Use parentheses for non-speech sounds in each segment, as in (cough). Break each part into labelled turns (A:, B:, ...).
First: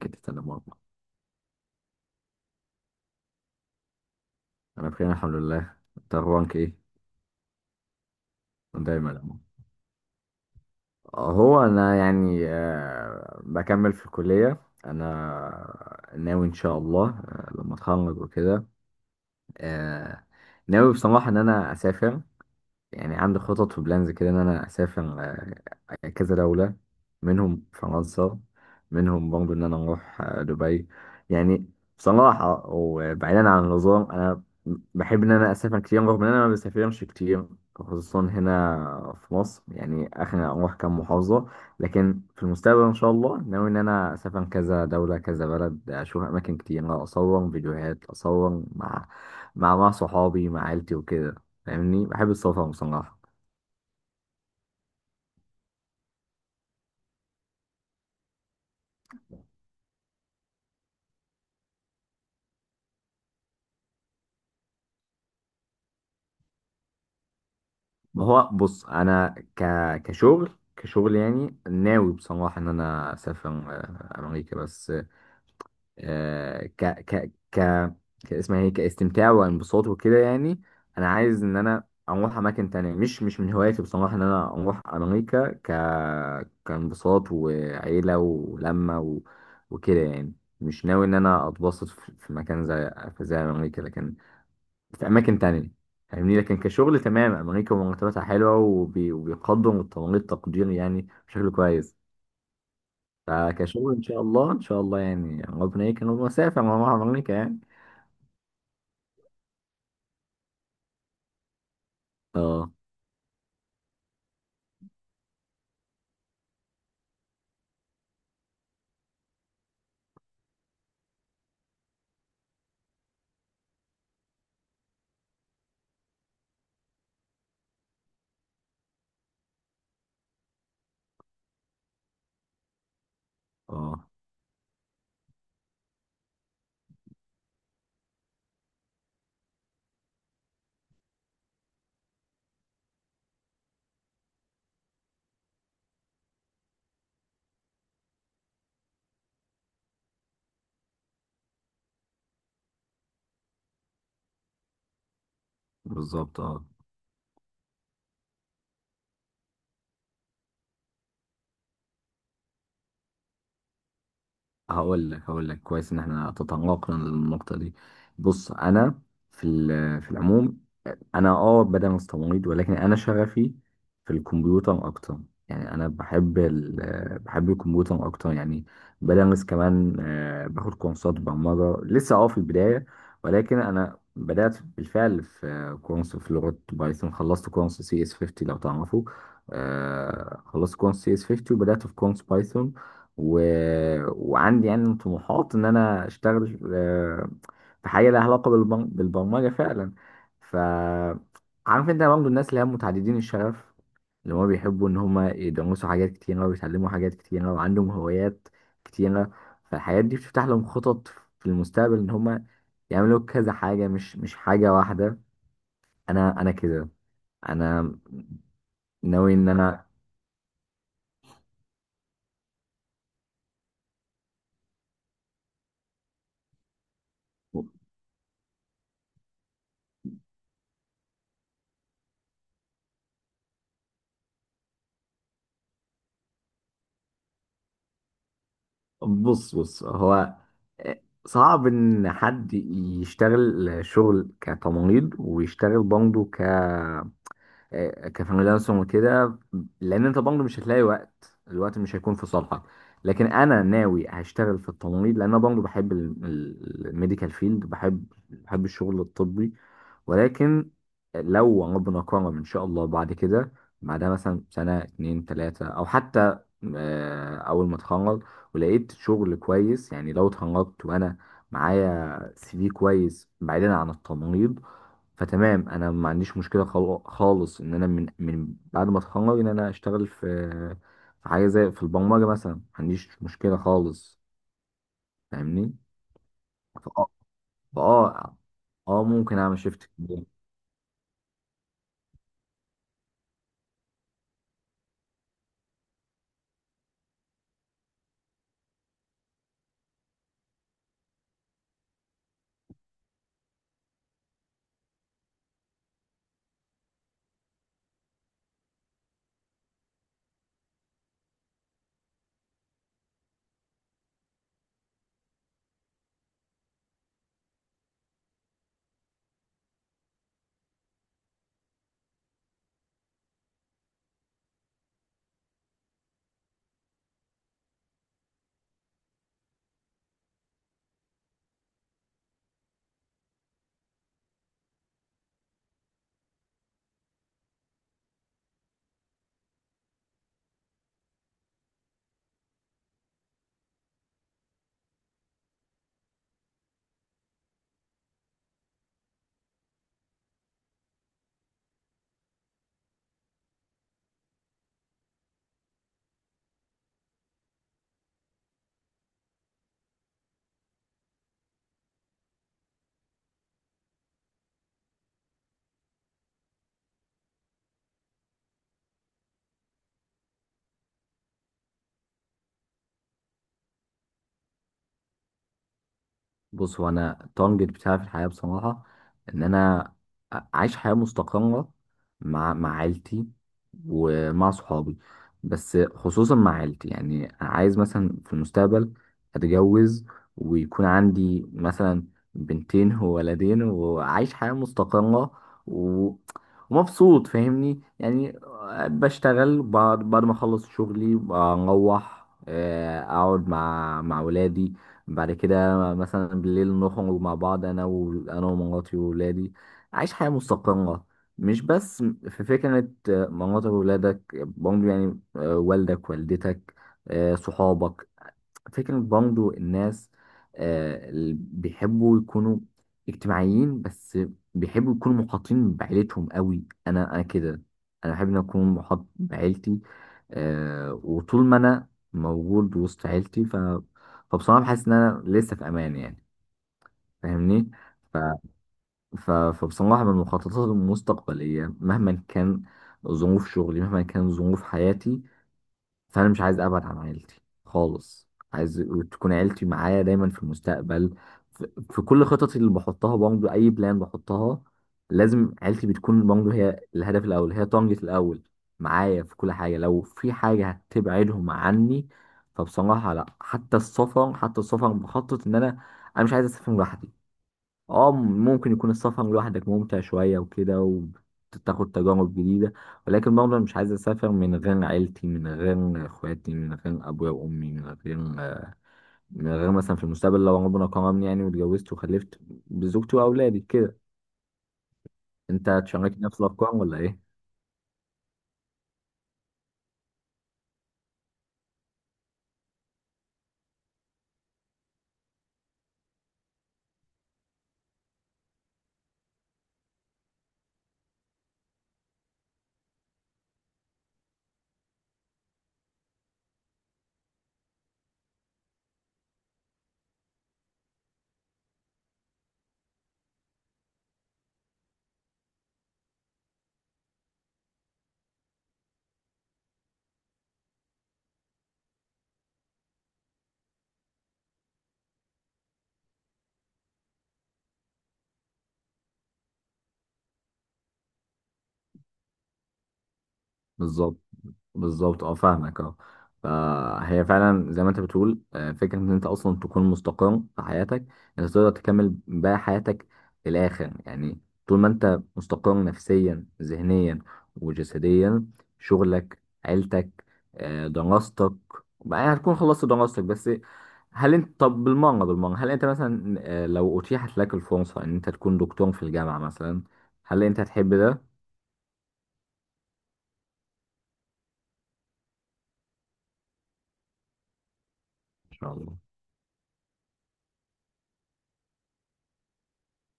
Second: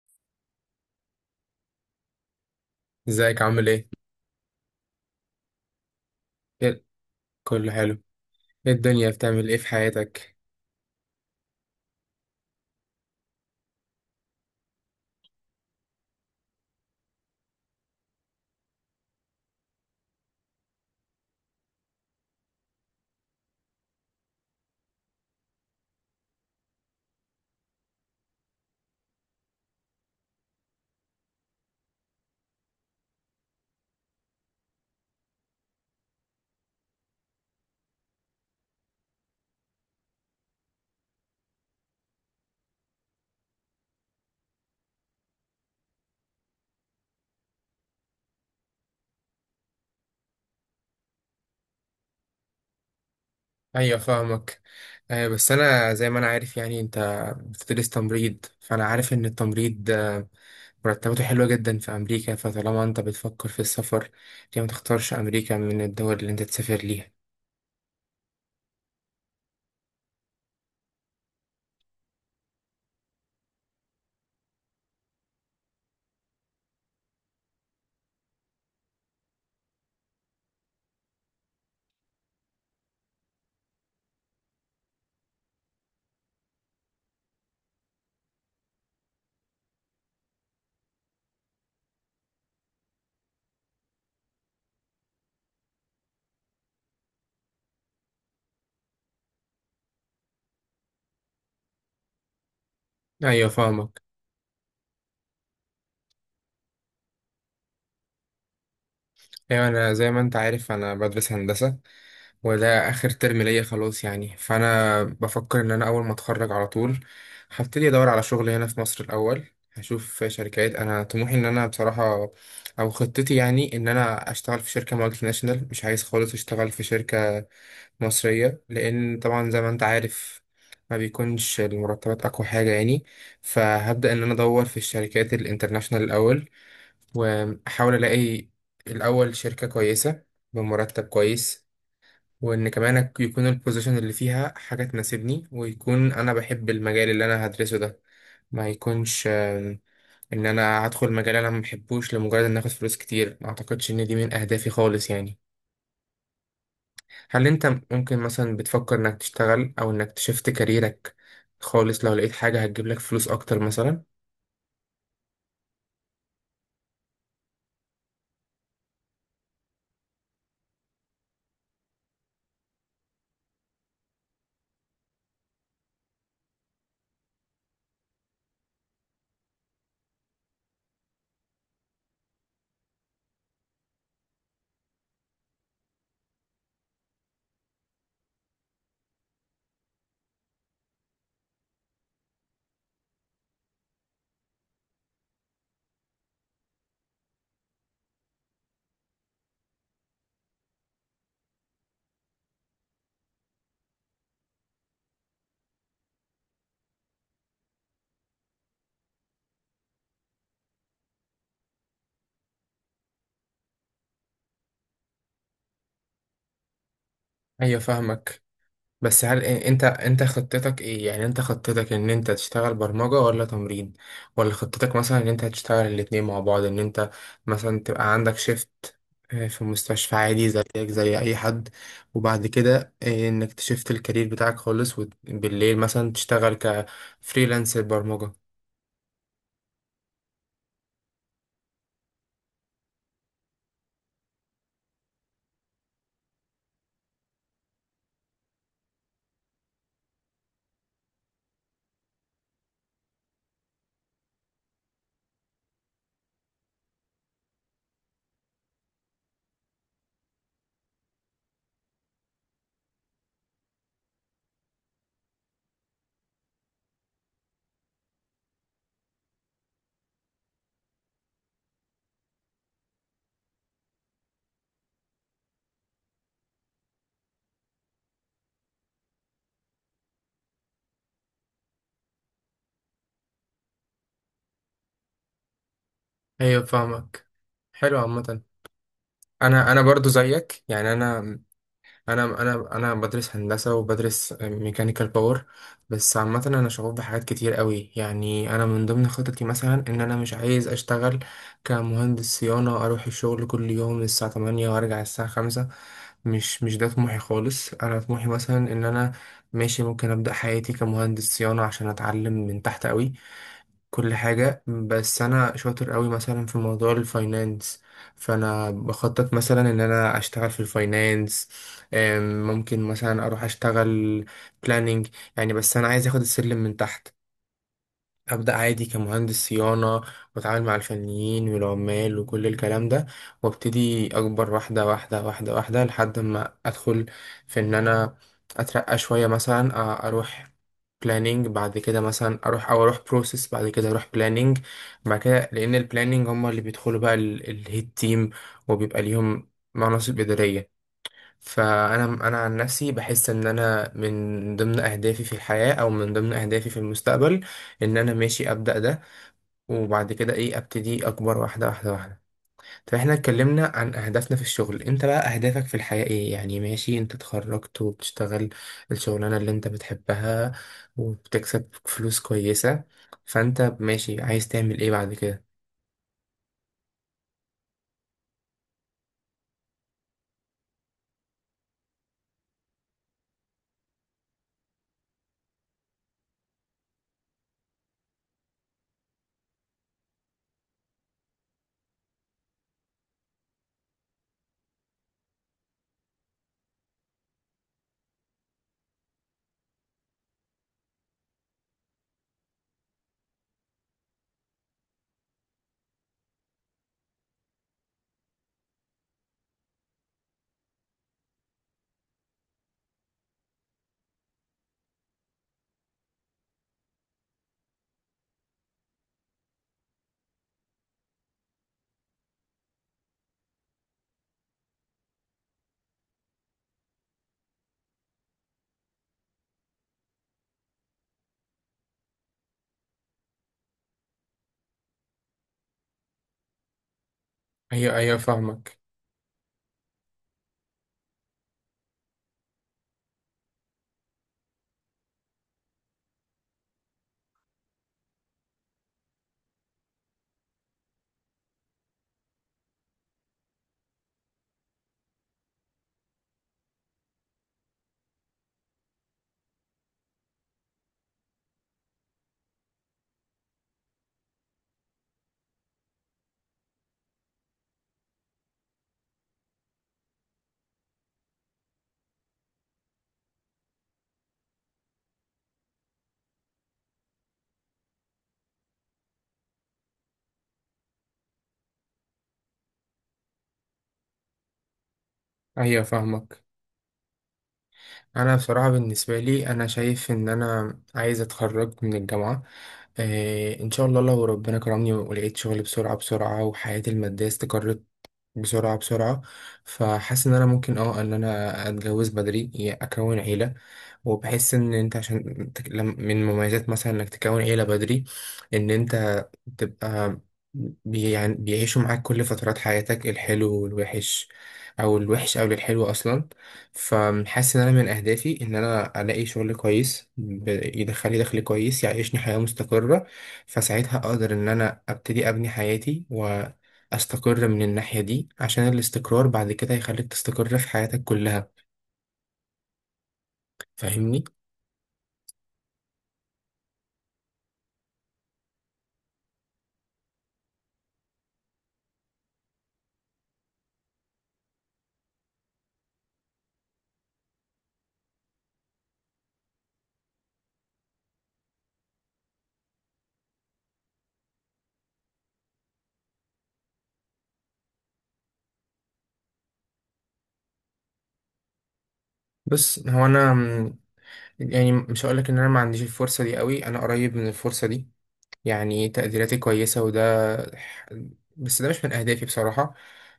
A: كده تمام والله.
B: ازيك عامل ايه؟
A: انا بخير الحمد لله، انت اخبارك ايه؟
B: إيه- كله حلو. ايه الدنيا
A: دايما يا عم.
B: بتعمل ايه في حياتك؟
A: هو انا يعني بكمل في الكليه. انا ناوي ان شاء الله لما اتخرج وكده. آه، ناوي بصراحه ان انا اسافر. يعني عندي خطط وبلانز كده ان انا اسافر كذا دولة، منهم فرنسا، منهم برضه ان انا اروح دبي يعني. بصراحة وبعيدا عن النظام، انا بحب ان انا اسافر كتير رغم ان انا ما بسافرش كتير، خصوصا هنا في مصر يعني اخر اروح كام محافظة. لكن في المستقبل ان شاء الله ناوي ان انا اسافر كذا دولة كذا بلد، اشوف اماكن كتير، اصور فيديوهات، اصور مع مع صحابي مع عيلتي وكده. فاهمني، بحب السلطه بصراحه.
B: ايوه فاهمك. بس انا زي ما انا عارف، يعني انت بتدرس تمريض، فانا عارف ان التمريض مرتباته حلوة جدا في امريكا، فطالما انت بتفكر في السفر، ليه ما تختارش امريكا من الدول اللي انت تسافر ليها؟
A: ما هو بص، انا ك... كشغل كشغل يعني ناوي بصراحه ان انا اسافر امريكا بس. آه، ك ك ك اسمها ايه كاستمتاع وانبساط وكده يعني. انا عايز ان انا اروح اماكن تانية. مش من هواياتي بصراحه ان انا اروح امريكا كانبساط وعيله ولمه وكده يعني. مش ناوي ان انا اتبسط في مكان زي زي امريكا، لكن في اماكن تانية. فاهمني. لكن كشغل تمام، امريكا مرتباتها حلوه وبيقدم التمريض تقدير يعني بشكل كويس.
B: ايوه
A: فكشغل
B: فاهمك.
A: ان شاء الله ان شاء الله يعني ربنا يكرم، ومسافر مع امريكا يعني.
B: ايوه، انا زي ما انت عارف، انا بدرس هندسة،
A: اه،
B: وده اخر ترم ليا خلاص، يعني فانا بفكر ان انا اول ما اتخرج على طول هبتدي ادور على شغل هنا في مصر الاول. هشوف شركات. انا طموحي ان انا، بصراحه، او خطتي يعني ان انا اشتغل في شركه مالتي ناشونال. مش عايز خالص اشتغل في شركه مصريه، لان طبعا زي ما انت عارف ما بيكونش المرتبات اقوى حاجه يعني.
A: اه،
B: فهبدا ان انا ادور في الشركات الانترناشونال الاول، واحاول الاقي الاول شركه كويسه بمرتب كويس، وان كمان يكون البوزيشن اللي فيها حاجه تناسبني، ويكون انا بحب المجال اللي انا هدرسه ده. ما يكونش ان انا هدخل مجال انا ما بحبوش لمجرد ان اخد فلوس كتير. ما اعتقدش ان دي من اهدافي خالص يعني.
A: بالظبط، اه.
B: هل انت ممكن مثلا بتفكر انك تشتغل او انك تشفت كاريرك خالص لو لقيت حاجه هتجيب لك فلوس اكتر مثلا؟
A: هقول لك كويس ان احنا تطرقنا للنقطه دي. بص انا في العموم، انا بدأ مستميت، ولكن انا شغفي في الكمبيوتر اكتر. يعني انا بحب ال آه، بحب الكمبيوتر اكتر يعني. بدرس كمان، باخد كورسات برمجة، لسه في البداية. ولكن انا بدأت بالفعل في كورس في لغة بايثون. خلصت كورس CS50 لو تعرفه. خلصت كورس CS50 وبدأت في كورس بايثون. و... وعندي يعني طموحات ان انا اشتغل في حاجة لها علاقة بالبرمجة فعلا. ف عارف انت برضه الناس اللي هم متعددين الشغف، اللي هما بيحبوا ان هما يدرسوا حاجات كتيرة ويتعلموا حاجات كتيرة وعندهم هوايات كتيرة. فالحاجات دي بتفتح لهم خطط في المستقبل ان هما يعملوا كذا حاجة، مش حاجة واحدة. انا كده.
B: ايوه
A: انا
B: فاهمك. بس
A: ناوي
B: هل
A: ان
B: انت
A: انا.
B: انت خطتك ايه؟ يعني انت خطتك ان انت تشتغل برمجة ولا تمريض؟ ولا خطتك مثلا ان انت هتشتغل الاتنين مع بعض، ان انت مثلا تبقى عندك شيفت في مستشفى عادي زيك زي اي حد، وبعد كده انك تشفت الكارير بتاعك خالص، وبالليل مثلا تشتغل كفريلانسر برمجة؟
A: بص هو، صعب ان حد يشتغل شغل كتمريض ويشتغل برضه كفريلانسر وكده، لان انت برضه مش هتلاقي وقت، الوقت مش هيكون في صالحك. لكن انا ناوي هشتغل في التمريض، لان انا برضه بحب الميديكال فيلد، بحب الشغل الطبي. ولكن لو ربنا كرم ان شاء الله بعد كده، بعدها مثلا سنه اتنين تلاته، او حتى اول ما اتخرج ولقيت شغل كويس، يعني لو اتخرجت وانا معايا CV كويس بعيدا عن التمريض، فتمام انا ما عنديش مشكله خالص ان انا من بعد ما اتخرج ان انا اشتغل في حاجه زي في البرمجه مثلا، ما عنديش مشكله خالص. فاهمني.
B: ايوه
A: فاه
B: فاهمك. حلو
A: فاه اه
B: عامة.
A: آه، ممكن اعمل
B: انا
A: شيفت.
B: برضو زيك، يعني انا بدرس هندسه وبدرس ميكانيكال باور. بس عامه انا شغوف بحاجات كتير قوي. يعني انا من ضمن خططي مثلا ان انا مش عايز اشتغل كمهندس صيانه اروح الشغل كل يوم الساعه 8 وارجع الساعه 5. مش ده طموحي خالص. انا طموحي مثلا ان انا ماشي ممكن ابدا حياتي كمهندس صيانه عشان اتعلم من تحت قوي كل حاجة. بس أنا شاطر قوي مثلا في موضوع الفاينانس، فأنا بخطط مثلا إن أنا أشتغل في الفاينانس. ممكن مثلا أروح أشتغل بلاننج يعني. بس أنا عايز أخد السلم من تحت، أبدأ عادي كمهندس صيانة، وأتعامل مع الفنيين والعمال وكل الكلام ده، وأبتدي أكبر واحدة واحدة واحدة واحدة لحد ما أدخل في إن أنا أترقى شوية. مثلا أروح بلانينج بعد كده، مثلا أروح، أو أروح بروسيس بعد كده أروح بلانينج بعد كده، لأن البلانينج هما اللي بيدخلوا بقى الهيد تيم، وبيبقى ليهم مناصب إدارية. فانا انا عن نفسي بحس ان انا من ضمن اهدافي في الحياه، او من ضمن اهدافي في المستقبل، ان انا ماشي ابدا ده وبعد كده ايه ابتدي اكبر واحده واحده واحده. طب احنا اتكلمنا عن اهدافنا في الشغل، انت بقى اهدافك في الحياه ايه يعني؟ ماشي، انت اتخرجت وبتشتغل الشغلانه اللي انت بتحبها وبتكسب فلوس كويسه، فانت ماشي عايز تعمل ايه بعد كده؟
A: بص هو انا التارجت بتاعي في الحياه بصراحه، ان انا عايش حياه مستقره مع عيلتي ومع صحابي، بس خصوصا مع عيلتي يعني. عايز مثلا في المستقبل اتجوز، ويكون عندي مثلا بنتين وولدين وعايش حياه مستقره و... ومبسوط. فاهمني يعني. بشتغل، بعد ما اخلص شغلي، بروح اقعد مع ولادي. بعد كده مثلا بالليل نخرج مع بعض، انا ومراتي وولادي. عايش حياة مستقرة. مش بس في فكرة مراتك وولادك برضه يعني، والدك والدتك، صحابك. فكرة برضه الناس اللي بيحبوا يكونوا اجتماعيين، بس بيحبوا يكونوا محاطين بعيلتهم قوي. انا كده. انا بحب ان اكون محاط بعيلتي. وطول ما انا موجود وسط عيلتي، فبصراحة بحس ان انا لسه في امان يعني. فاهمني.
B: ايوه ايوه
A: ف...
B: فاهمك.
A: فبصراحة من المخططات المستقبلية، مهما كان ظروف شغلي، مهما كان ظروف حياتي، فانا مش عايز ابعد عن عيلتي خالص. عايز تكون عيلتي معايا دايما في المستقبل. في كل خططي اللي بحطها، برضه اي بلان بحطها لازم عيلتي بتكون برضه هي الهدف الاول، هي طنجة الاول معايا في كل حاجه. لو في حاجه هتبعدهم عني فبصراحه لا. حتى السفر، حتى السفر بخطط ان انا مش عايز اسافر لوحدي. اه، ممكن يكون السفر لوحدك ممتع شوية وكده، وتاخد تجارب جديدة، ولكن برضه أنا مش عايز أسافر من غير عيلتي، من غير إخواتي، من غير أبويا وأمي، من غير مثلا في المستقبل لو ربنا كرمني يعني واتجوزت وخلفت، بزوجتي وأولادي كده. أنت
B: ايوه
A: تشاركني نفس
B: فاهمك.
A: الأفكار ولا إيه؟
B: انا بصراحه بالنسبه لي انا شايف ان انا عايز اتخرج من الجامعه، آه ان شاء الله، لو ربنا كرمني ولقيت شغل بسرعه بسرعه وحياتي الماديه استقرت بسرعة بسرعة، فحاسس إن أنا ممكن إن أنا أتجوز بدري، يعني أكون عيلة. وبحس إن أنت عشان من مميزات مثلا إنك تكون عيلة بدري، إن أنت تبقى يعني بيعيشوا معاك كل فترات حياتك، الحلو والوحش، أو الوحش أو الحلو أصلا. فحاسس إن أنا من أهدافي إن أنا ألاقي شغل كويس يدخلي دخل كويس يعيشني حياة مستقرة، فساعتها أقدر إن أنا أبتدي أبني حياتي. استقر من الناحية دي، عشان الاستقرار بعد كده هيخليك تستقر في حياتك كلها.
A: بالظبط،
B: فاهمني.
A: بالظبط، اه، فاهمك، اه. فهي فعلا زي ما انت بتقول، فكرة ان انت اصلا تكون مستقر في حياتك، انت تقدر تكمل بقى حياتك للاخر يعني. طول ما انت مستقر نفسيا، ذهنيا، وجسديا، شغلك، عيلتك، دراستك بقى هتكون خلصت دراستك بس. هل انت طب، بالمرة بالمرة، هل انت مثلا لو اتيحت لك الفرصة ان انت تكون دكتور في الجامعة مثلا، هل انت هتحب ده؟
B: بس هو انا يعني مش هقولك ان انا ما عنديش الفرصة دي قوي، انا قريب من الفرصة دي،
A: ان شاء
B: يعني
A: الله.
B: تقديراتي كويسة وده. ح- بس ده مش من اهدافي بصراحة.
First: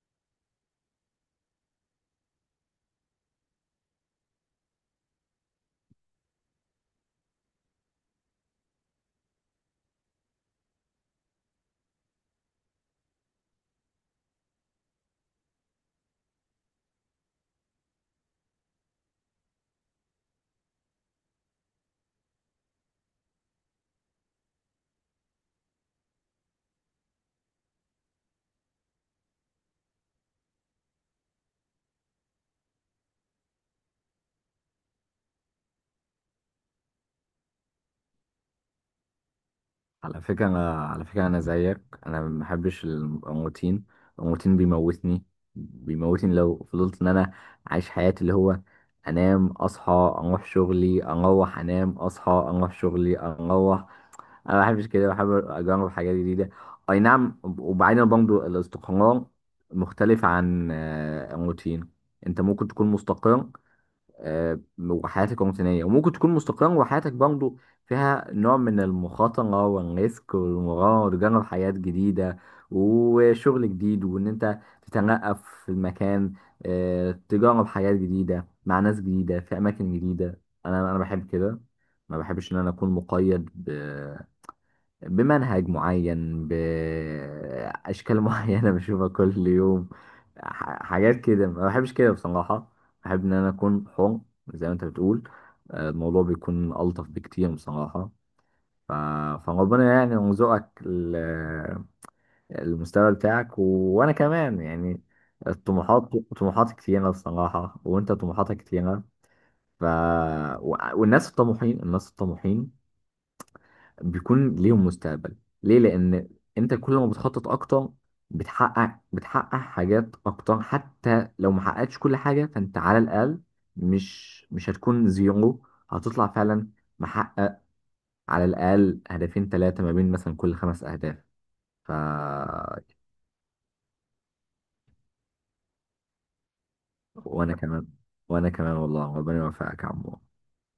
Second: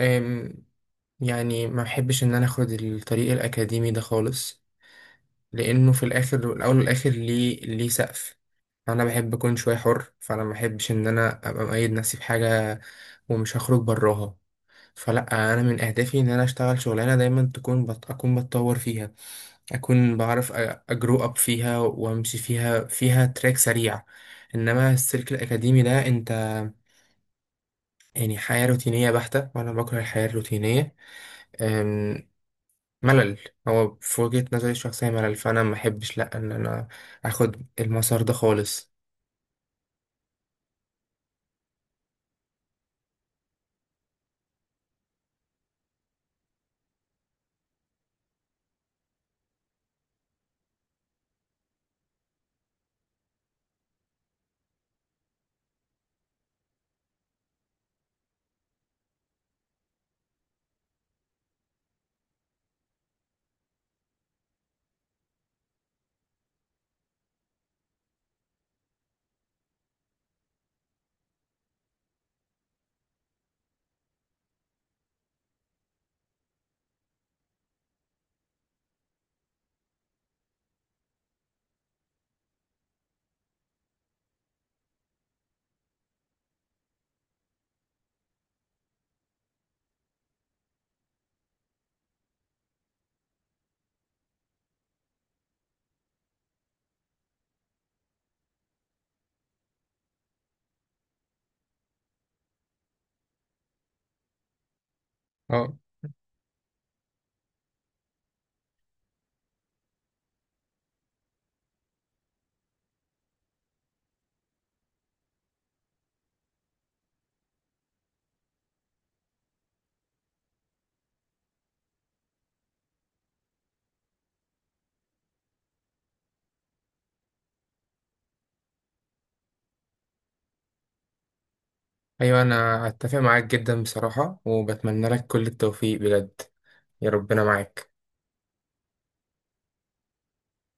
B: أم، يعني ما بحبش ان انا اخد الطريق الاكاديمي ده خالص، لانه في الاخر والاول والاخر ليه سقف. انا بحب اكون شوية حر، فانا ما بحبش ان انا ابقى مقيد نفسي في حاجة ومش هخرج براها. فلا، انا من اهدافي ان انا اشتغل شغلانه دايما تكون اكون بتطور فيها، اكون بعرف اجرو اب فيها وامشي فيها، فيها تراك سريع. انما السلك الاكاديمي ده انت، يعني حياه روتينيه بحته، وانا بكره الحياه الروتينيه. أم، ملل. هو في وجهه نظري الشخصيه ملل، فانا ما احبش لا ان انا اخد المسار ده خالص.
A: على فكرة، أنا زيك. أنا ما بحبش الروتين. الروتين بيموتني، بيموتني لو فضلت إن أنا عايش حياتي اللي هو أنام، أصحى، أروح شغلي، أروح، أنام، أصحى، أروح شغلي، أروح. أنا ما بحبش كده، بحب أجرب حاجات جديدة. أي نعم. وبعدين برضه، الاستقرار مختلف عن الروتين. أنت ممكن تكون مستقر وحياتك روتينية، وممكن تكون مستقرة وحياتك برضه فيها نوع من المخاطرة والريسك والمغامرة، وتجرب حياة جديدة وشغل جديد وإن أنت تتنقل في المكان، تجرب حياة جديدة مع ناس جديدة في أماكن جديدة. أنا بحب كده. ما بحبش إن أنا أكون مقيد بمنهج معين، بأشكال (laughs) معينة بشوفها كل يوم، حاجات كده. ما بحبش كده بصراحة. بحب إن أنا أكون حر زي ما أنت بتقول. الموضوع بيكون ألطف بكتير بصراحة. ف... فربنا يعني يرزقك المستوى بتاعك، وأنا كمان يعني
B: اه.
A: الطموحات. طموحاتي كتيرة بصراحة، وأنت طموحاتك كتيرة. ف... والناس الطموحين، الناس الطموحين بيكون ليهم مستقبل. ليه؟ لان انت كل ما بتخطط اكتر، بتحقق حاجات اكتر، حتى لو ما حققتش كل حاجه فانت على الاقل مش هتكون زيرو. هتطلع فعلا محقق على الاقل هدفين ثلاثه ما بين مثلا كل خمس اهداف. ف
B: ايوه، انا اتفق معاك جدا بصراحه، وبتمنى لك كل التوفيق بجد، يا ربنا
A: وانا كمان،
B: معاك.
A: وانا كمان والله ربنا يوفقك يا عمو.